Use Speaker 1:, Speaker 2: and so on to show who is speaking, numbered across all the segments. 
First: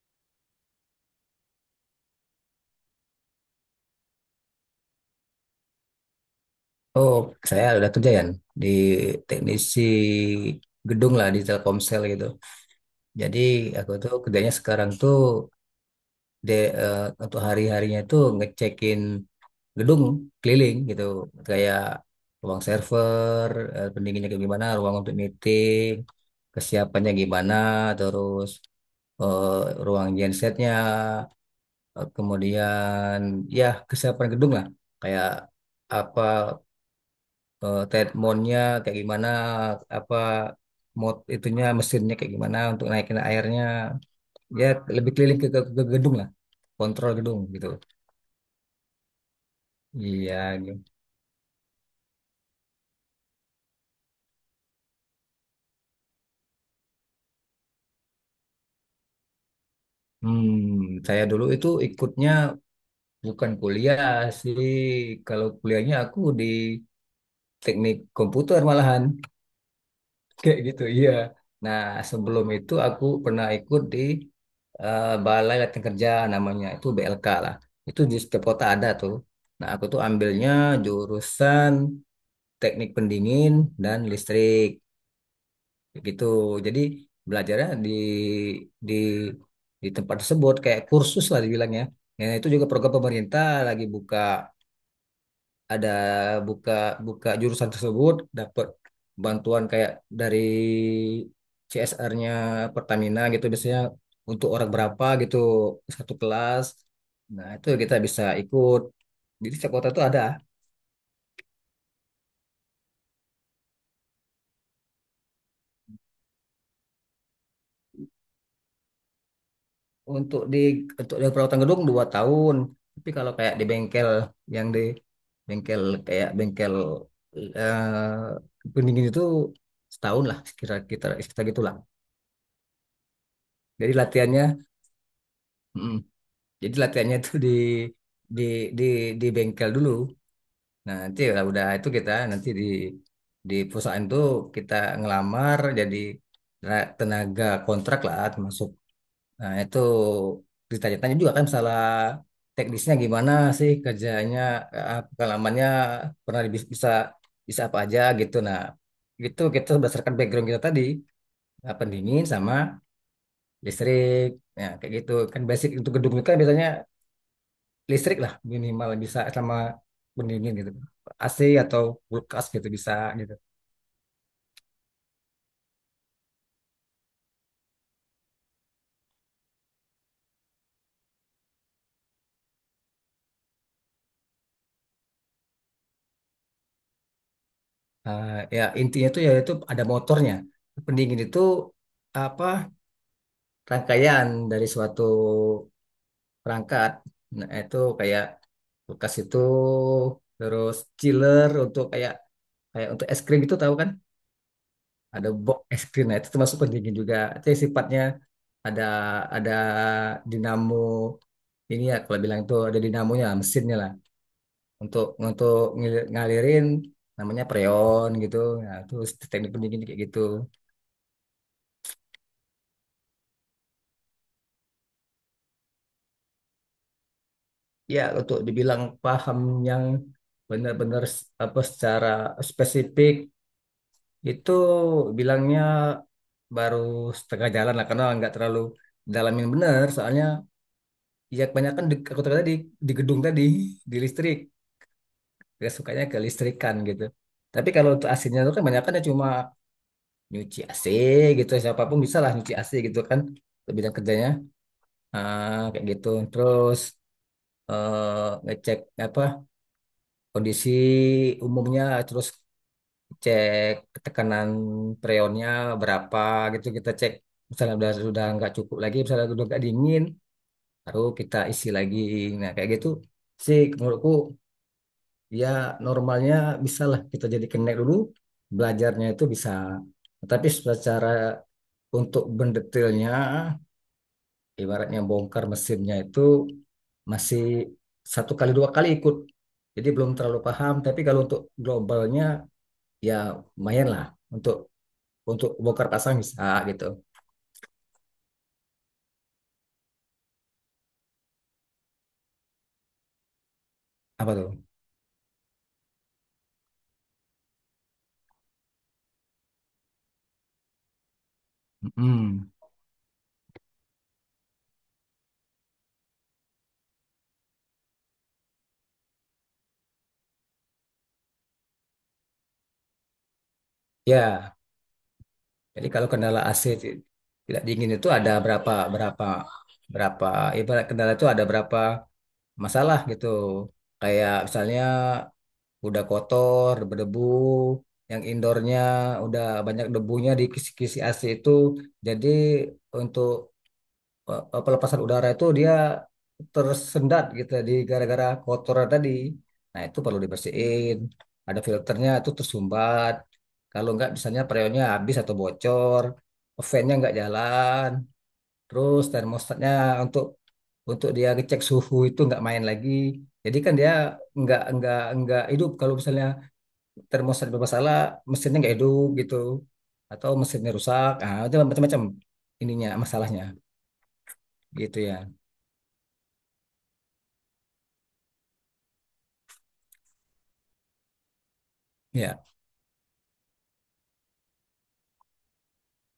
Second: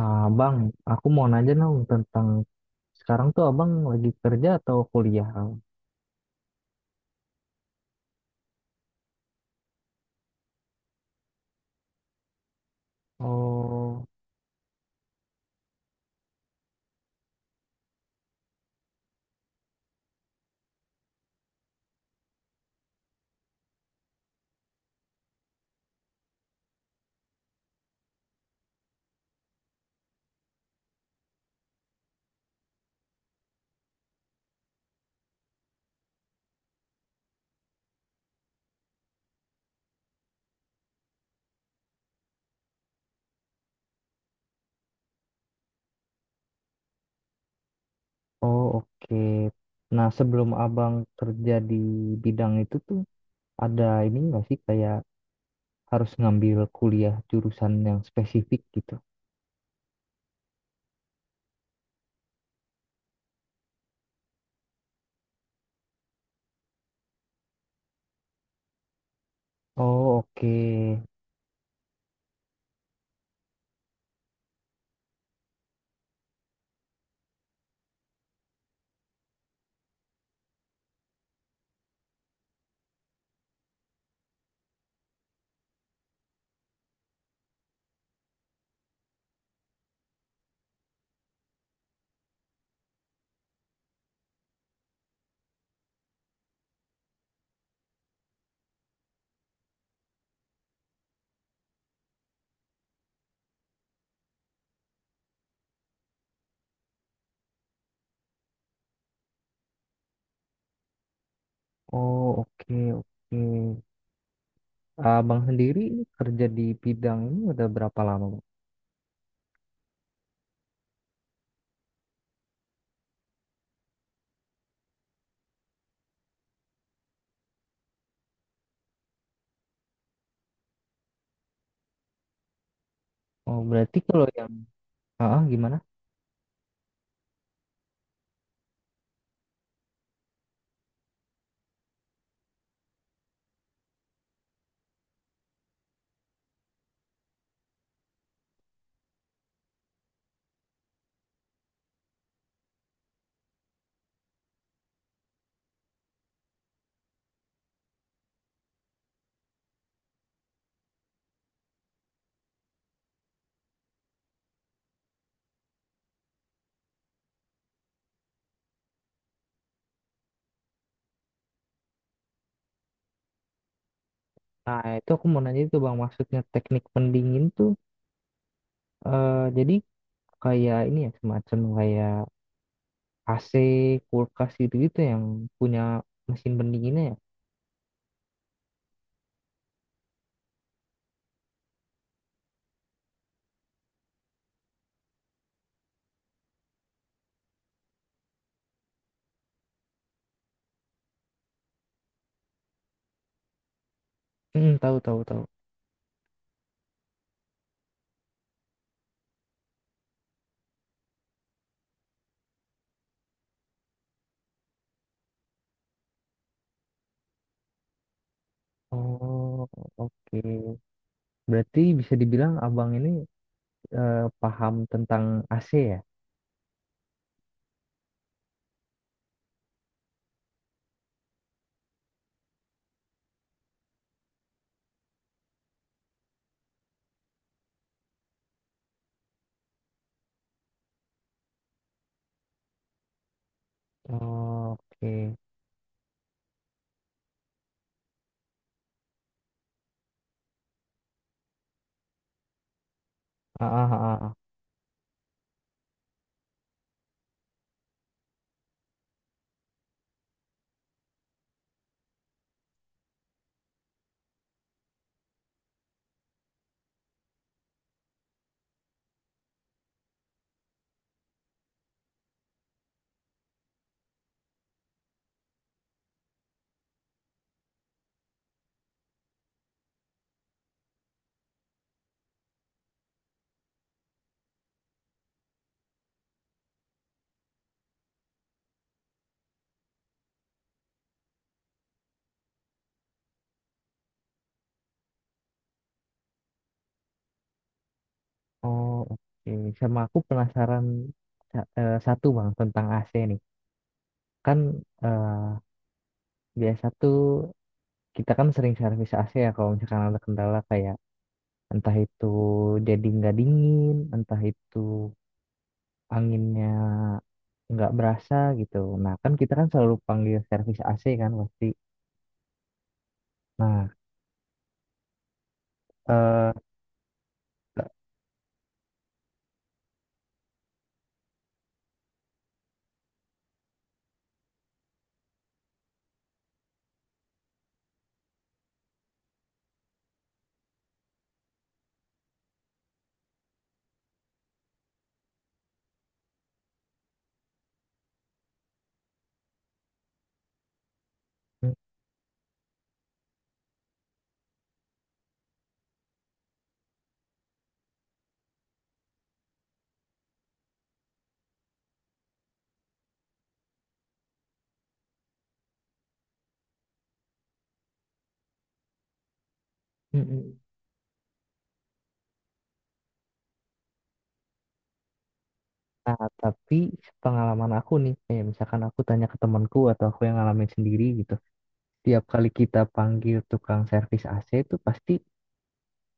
Speaker 1: Ah, bang, aku mau nanya dong tentang sekarang tuh abang lagi kerja atau kuliah?
Speaker 2: Oh, saya udah kerja ya di teknisi gedung lah di Telkomsel gitu. Jadi aku
Speaker 1: Oh,
Speaker 2: tuh kerjanya sekarang tuh de, eh, untuk hari-harinya tuh ngecekin gedung keliling gitu, kayak ruang server, pendinginnya kayak gimana, ruang untuk meeting, kesiapannya gimana, terus eh, ruang gensetnya, kemudian ya kesiapan gedung lah, kayak apa treadmillnya kayak gimana, apa mod itunya mesinnya kayak gimana untuk naikin airnya, ya lebih keliling ke gedung lah, kontrol gedung gitu,
Speaker 1: oh oke. Nah,
Speaker 2: iya
Speaker 1: sebelum
Speaker 2: gitu.
Speaker 1: abang kerja di bidang itu tuh ada ini nggak sih kayak harus ngambil kuliah jurusan yang spesifik gitu?
Speaker 2: hmm saya dulu itu ikutnya bukan kuliah sih, kalau kuliahnya aku di teknik komputer malahan.
Speaker 1: Oh oke,
Speaker 2: Kayak gitu, iya. Nah, sebelum itu aku pernah ikut di Balai Latihan Kerja namanya, itu BLK lah. Itu di setiap kota ada tuh. Nah, aku tuh ambilnya jurusan teknik pendingin dan listrik, kayak gitu. Jadi belajarnya di di tempat tersebut kayak kursus lah dibilangnya. Ya, itu juga program pemerintah lagi buka, ada buka buka jurusan tersebut, dapat bantuan kayak dari CSR-nya Pertamina gitu biasanya untuk orang berapa gitu satu kelas, nah itu kita bisa ikut, jadi setiap kota itu ada.
Speaker 1: oh oke oke. Abang sendiri ini kerja di bidang ini udah berapa lama? Bang?
Speaker 2: Untuk di untuk di perawatan gedung 2 tahun, tapi kalau kayak di bengkel, yang di bengkel, kayak bengkel pendingin itu setahun lah kira-kira, kita sekitar gitulah,
Speaker 1: Oh
Speaker 2: jadi
Speaker 1: berarti kalau yang,
Speaker 2: latihannya.
Speaker 1: ah ah, gimana?
Speaker 2: Mm, Jadi latihannya tuh di di di bengkel dulu. Nah, nanti kalau udah itu kita nanti di perusahaan tuh kita ngelamar jadi tenaga kontrak lah termasuk. Nah, itu ditanya-tanya juga kan masalah teknisnya gimana sih kerjanya, pengalamannya pernah bisa bisa apa aja gitu. Nah, itu kita berdasarkan background kita tadi, pendingin sama listrik. Ya, kayak gitu. Kan basic untuk gedung itu kan biasanya listrik lah minimal bisa, sama pendingin gitu, AC atau kulkas gitu bisa gitu.
Speaker 1: Nah, itu aku mau nanya itu Bang, maksudnya teknik pendingin tuh jadi kayak ini ya semacam kayak AC, kulkas gitu-gitu yang punya mesin pendinginnya ya.
Speaker 2: Ya intinya tuh ya itu ada motornya, pendingin itu apa rangkaian dari suatu perangkat, nah itu kayak kulkas itu, terus chiller untuk kayak kayak untuk es krim itu tahu kan,
Speaker 1: Hmm, tahu tahu
Speaker 2: ada
Speaker 1: tahu.
Speaker 2: box es krim, nah itu termasuk pendingin juga itu yang sifatnya ada ada dinamo ini ya, kalau bilang itu ada dinamonya mesinnya lah, untuk ngalirin namanya preon gitu. Nah, itu teknik
Speaker 1: Oh,
Speaker 2: pendidikan kayak gitu.
Speaker 1: oke. Berarti bisa dibilang abang ini paham tentang AC ya?
Speaker 2: Ya, untuk dibilang paham yang benar-benar apa secara spesifik itu bilangnya baru setengah jalan lah, karena nggak terlalu dalamin benar soalnya, ya kebanyakan di, aku tadi di gedung tadi, di listrik,
Speaker 1: Oh, oke.
Speaker 2: gak sukanya ke listrikan gitu. Tapi kalau untuk AC-nya itu kan banyak kan, cuma nyuci AC gitu siapapun bisa lah, nyuci AC gitu kan,
Speaker 1: Ah,
Speaker 2: untuk
Speaker 1: ah,
Speaker 2: bidang
Speaker 1: ah,
Speaker 2: kerjanya.
Speaker 1: ah.
Speaker 2: Ah, kayak gitu. Terus ngecek apa kondisi umumnya, terus cek tekanan freonnya berapa gitu kita cek. Misalnya udah nggak cukup lagi, misalnya udah nggak dingin, baru kita isi lagi. Nah kayak gitu sih menurutku, ya normalnya bisa lah, kita jadi connect dulu, belajarnya itu bisa. Tapi secara untuk mendetailnya ibaratnya bongkar mesinnya itu masih satu kali dua kali ikut. Jadi belum terlalu paham, tapi kalau untuk globalnya ya lumayan lah, untuk untuk bongkar pasang bisa gitu.
Speaker 1: Oh, oke. Sama aku penasaran satu bang tentang AC nih.
Speaker 2: Apa tuh?
Speaker 1: Kan eh, biasa tuh kita kan sering servis AC ya kalau misalkan ada kendala kayak Entah itu
Speaker 2: Mm-mm.
Speaker 1: jadi nggak dingin, entah itu anginnya nggak berasa gitu. Nah, kan kita kan selalu panggil servis AC kan pasti. Nah,
Speaker 2: Ya, jadi kalau kendala
Speaker 1: eh,
Speaker 2: AC tidak dingin itu ada berapa berapa berapa ibarat kendala itu ada berapa masalah gitu. Kayak misalnya udah kotor, berdebu, yang indoornya udah banyak debunya di kisi-kisi AC itu. Jadi untuk pelepasan udara itu dia tersendat gitu, di gara-gara kotoran tadi. Nah itu perlu dibersihin. Ada
Speaker 1: mm,
Speaker 2: filternya itu tersumbat. Kalau nggak misalnya freonnya habis atau bocor, fan-nya nggak jalan, terus termostatnya untuk untuk dia ngecek suhu itu nggak main lagi. Jadi kan dia nggak hidup kalau misalnya termos ada bermasalah, mesinnya nggak hidup gitu,
Speaker 1: mm,
Speaker 2: atau
Speaker 1: mm.
Speaker 2: mesinnya rusak, ah itu macam-macam ininya masalahnya gitu ya.
Speaker 1: nah tapi pengalaman aku nih, kayak misalkan aku tanya ke temanku atau aku yang ngalamin sendiri gitu. Tiap
Speaker 2: Ya
Speaker 1: kali kita panggil tukang servis AC itu pasti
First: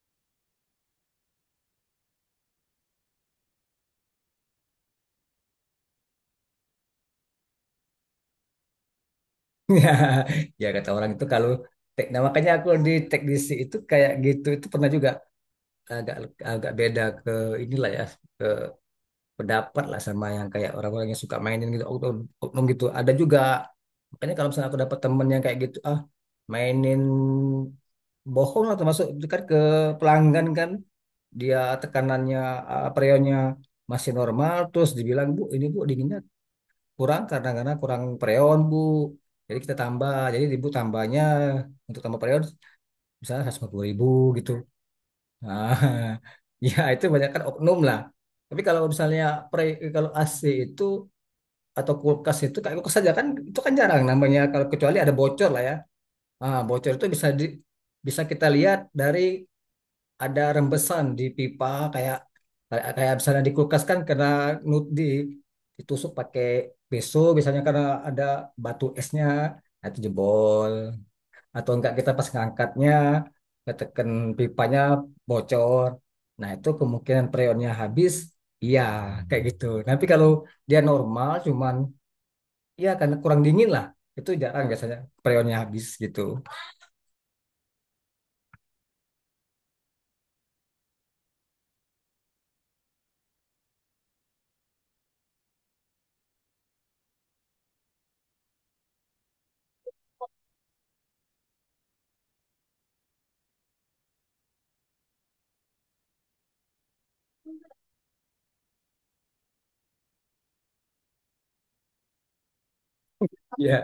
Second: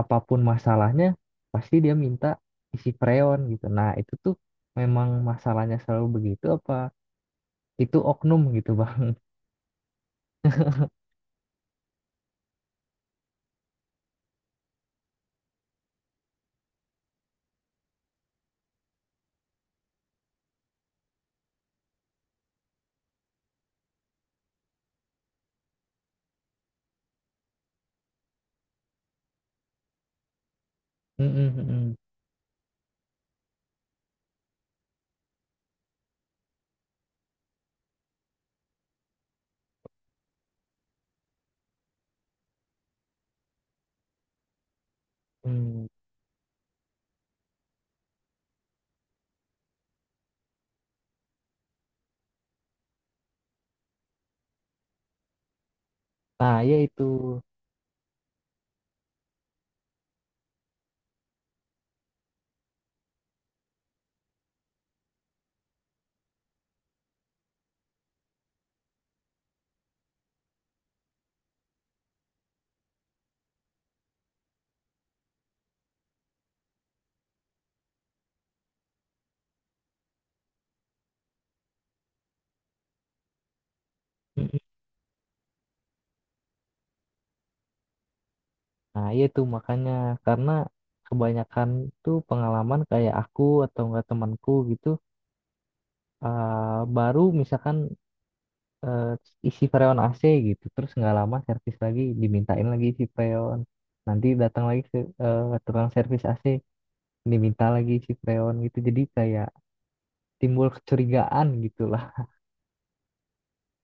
Speaker 1: apapun masalahnya, pasti dia minta isi freon gitu. Nah, itu tuh memang masalahnya selalu begitu apa itu oknum gitu.
Speaker 2: ya ya, kata orang itu kalau nah makanya aku di teknisi itu kayak gitu itu pernah juga agak agak beda ke inilah ya, ke pendapat lah sama yang kayak orang-orang yang suka mainin gitu, oknum oknum gitu ada juga. Makanya kalau misalnya aku dapat temen yang kayak gitu, ah mainin bohong lah termasuk itu kan ke pelanggan kan,
Speaker 1: Mm-mm,
Speaker 2: dia
Speaker 1: mm-mm,
Speaker 2: tekanannya freonnya masih normal terus dibilang bu ini bu dinginnya kurang karena kurang freon bu, jadi kita tambah, jadi ibu tambahnya untuk tambah freon misalnya 150.000 gitu nah,
Speaker 1: mm.
Speaker 2: ya itu banyak kan oknum lah. Tapi kalau misalnya pre, kalau AC itu atau kulkas itu kayak kulkas saja kan, itu kan jarang namanya kalau kecuali ada bocor lah ya. Ah
Speaker 1: Nah, ya
Speaker 2: bocor
Speaker 1: itu.
Speaker 2: itu bisa di, bisa kita lihat dari ada rembesan di pipa, kayak kayak misalnya di kulkas kan karena di ditusuk pakai pisau biasanya karena ada batu esnya, nah itu jebol, atau enggak kita pas ngangkatnya ketekan pipanya bocor, nah itu kemungkinan freonnya habis, iya kayak gitu. Tapi kalau dia normal cuman ya karena kurang dingin lah, itu
Speaker 1: Mm-mm.
Speaker 2: jarang biasanya freonnya habis gitu.
Speaker 1: Nah, ya itu makanya karena kebanyakan tuh pengalaman kayak aku atau enggak temanku gitu baru misalkan eh, isi freon AC gitu terus nggak lama servis lagi dimintain lagi isi freon nanti datang lagi ke tukang servis AC diminta lagi isi freon gitu jadi kayak timbul kecurigaan gitulah.
Speaker 2: Ya,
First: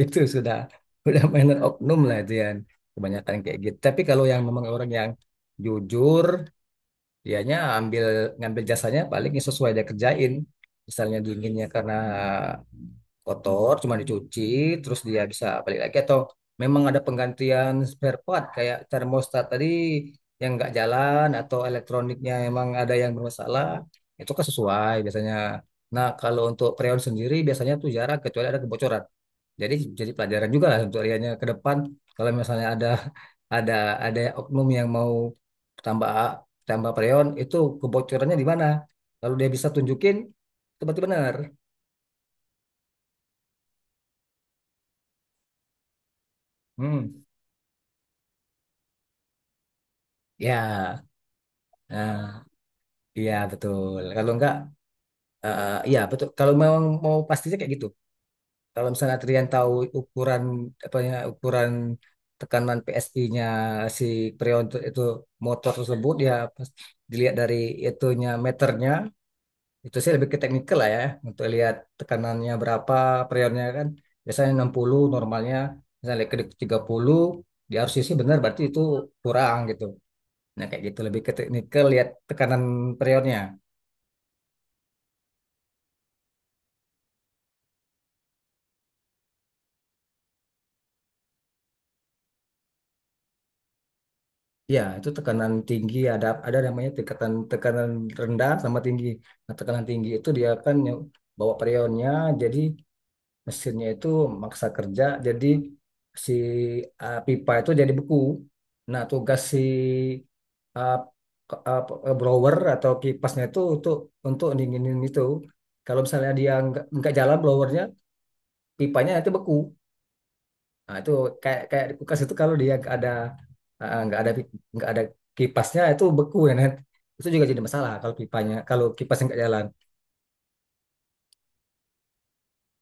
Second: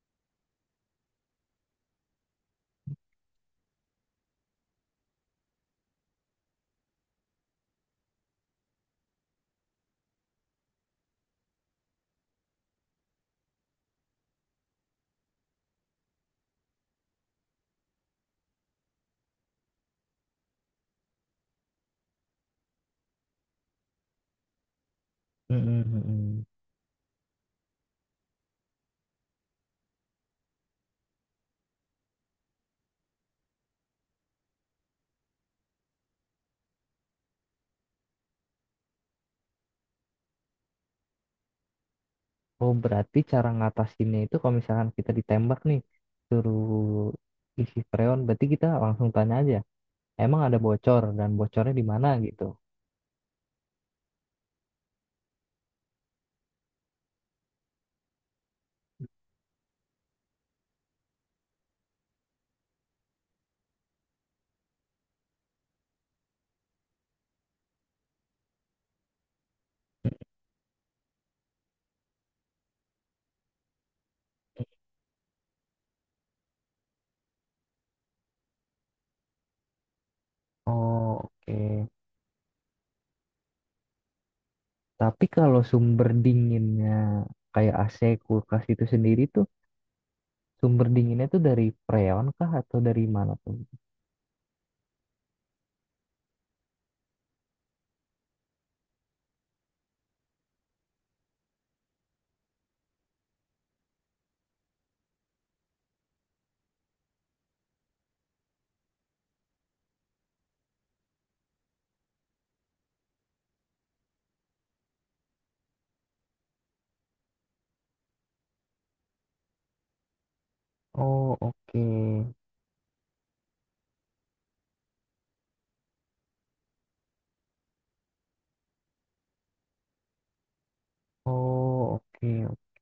Speaker 2: itu sudah mainan oknum lah itu yang kebanyakan kayak gitu. Tapi kalau yang memang orang yang jujur, dianya ngambil jasanya paling yang sesuai dia kerjain. Misalnya dinginnya karena kotor cuma dicuci, terus dia bisa balik lagi, atau memang ada penggantian spare part kayak termostat tadi yang nggak jalan, atau elektroniknya emang ada yang bermasalah, itu kan sesuai biasanya. Nah kalau untuk freon sendiri biasanya tuh jarang kecuali ada kebocoran. Jadi jadi pelajaran juga lah untuk Riannya ke depan, kalau misalnya ada ada ada oknum yang mau tambah tambah freon itu, kebocorannya di mana, lalu dia bisa tunjukin, itu berarti benar.
Speaker 1: Oh, berarti cara ngatasinnya itu kalau misalkan kita ditembak nih, suruh
Speaker 2: Hmm.
Speaker 1: isi freon, berarti kita langsung tanya aja, emang ada
Speaker 2: Ya,
Speaker 1: bocor dan bocornya di mana
Speaker 2: ah,
Speaker 1: gitu.
Speaker 2: iya betul. Kalau enggak, iya betul. Kalau memang mau pastinya kayak gitu. Kalau misalnya Trian tahu ukuran apa ya ukuran tekanan PSI-nya si Prion itu motor tersebut ya pas dilihat dari itunya meternya, itu sih lebih ke teknikal lah ya, untuk lihat tekanannya berapa Prionnya kan biasanya 60 normalnya, misalnya ke 30 dia harus isi benar berarti itu kurang gitu. Nah kayak gitu
Speaker 1: Oh,
Speaker 2: lebih ke teknikal
Speaker 1: oke.
Speaker 2: lihat tekanan Prionnya.
Speaker 1: Tapi kalau sumber dinginnya kayak AC, kulkas itu sendiri tuh, sumber dinginnya tuh dari freon kah atau dari mana tuh?
Speaker 2: Ya, itu tekanan tinggi ada namanya tekanan tekanan rendah sama tinggi. Nah, tekanan tinggi itu dia kan yang bawa perionnya, jadi mesinnya itu maksa kerja, jadi si pipa itu jadi beku. Nah, tugas si uh, blower atau kipasnya itu untuk dinginin itu. Kalau misalnya dia nggak jalan blowernya, pipanya itu beku. Nah, itu
Speaker 1: Oh,
Speaker 2: kayak kayak di kulkas
Speaker 1: oke.
Speaker 2: itu kalau dia nggak ada eh, nggak ada pi- nggak ada kipasnya itu beku ya Nat. Itu juga jadi masalah kalau pipanya, kalau kipasnya nggak jalan.
Speaker 1: Oh, oke,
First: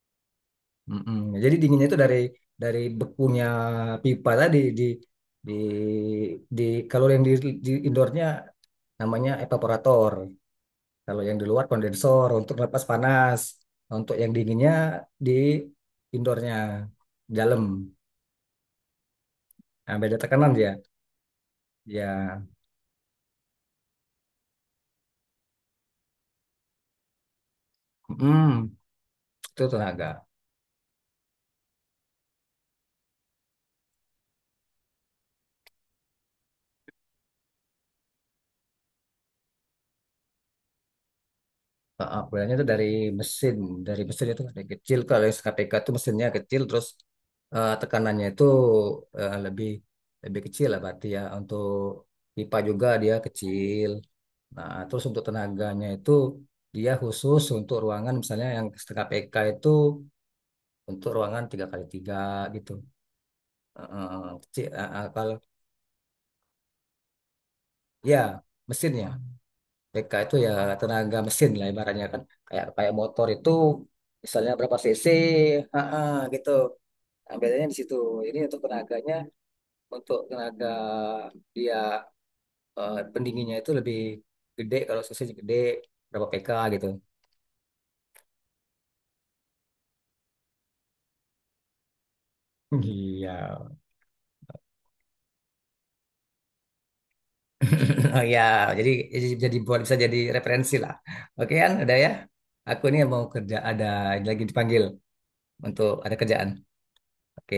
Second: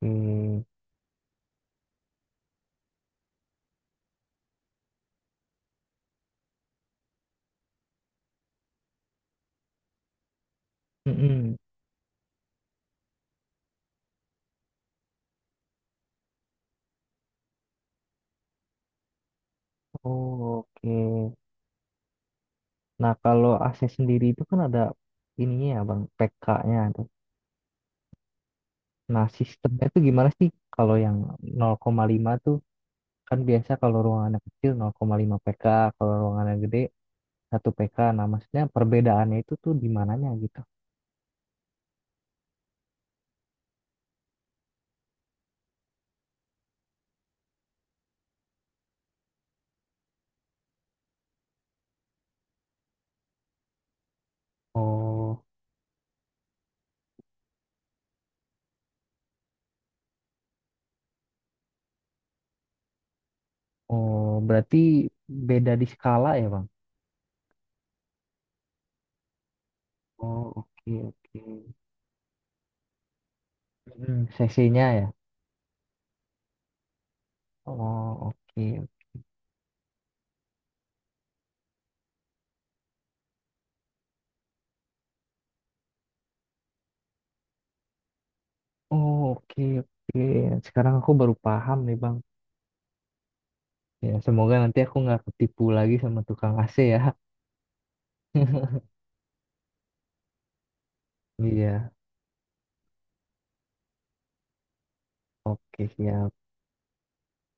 Speaker 1: oke.
Speaker 2: Mm-mm. Jadi dinginnya itu dari bekunya pipa tadi di di kalau yang di indoornya namanya evaporator. Kalau yang di
Speaker 1: Mm-mm.
Speaker 2: luar kondensor untuk lepas panas. Untuk yang dinginnya di indoornya dalam. Nah, beda tekanan
Speaker 1: Oh,
Speaker 2: dia.
Speaker 1: oke.
Speaker 2: Ya,
Speaker 1: Nah, kalau AC sendiri itu kan ada ininya ya, Bang, PK-nya.
Speaker 2: mm,
Speaker 1: Nah,
Speaker 2: itu
Speaker 1: sistemnya tuh
Speaker 2: tenaga.
Speaker 1: gimana sih kalau yang 0,5 tuh kan biasa kalau ruangannya kecil 0,5 PK, kalau ruangannya gede 1 PK. Nah, maksudnya perbedaannya itu tuh di mananya gitu.
Speaker 2: Heeh, boilnya itu mesin, dari mesin itu dari kecil. Kalau yang KPK itu mesinnya kecil, terus tekanannya itu lebih lebih kecil lah berarti ya. Untuk pipa juga dia kecil. Nah, terus untuk
Speaker 1: Oh,
Speaker 2: tenaganya itu dia khusus untuk ruangan misalnya yang KPK itu untuk ruangan 3x3 gitu.
Speaker 1: oh,
Speaker 2: Kecil.
Speaker 1: berarti
Speaker 2: Kalau
Speaker 1: beda di skala ya, Bang?
Speaker 2: ya mesinnya BK itu ya
Speaker 1: Oh, oke,
Speaker 2: tenaga
Speaker 1: oke.
Speaker 2: mesin lah ibaratnya kan. Kayak kayak motor itu
Speaker 1: Mm,
Speaker 2: misalnya
Speaker 1: cc
Speaker 2: berapa cc,
Speaker 1: ya.
Speaker 2: ah, ah, gitu. Nah, bedanya di situ.
Speaker 1: Oh,
Speaker 2: Ini untuk
Speaker 1: oke.
Speaker 2: tenaganya, untuk tenaga dia pendinginnya itu lebih gede kalau cc-nya gede berapa PK gitu.
Speaker 1: Oh, oke, oke. Sekarang aku baru paham nih, Bang.
Speaker 2: Iya.
Speaker 1: Ya, semoga nanti aku nggak ketipu lagi sama tukang AC ya.
Speaker 2: Oh ya, jadi jadi jadi buat bisa jadi referensi lah. Oke kan,
Speaker 1: Iya,
Speaker 2: udah ya. Aku ini mau kerja ada lagi dipanggil
Speaker 1: oke,
Speaker 2: untuk ada
Speaker 1: siap.
Speaker 2: kerjaan. Oke.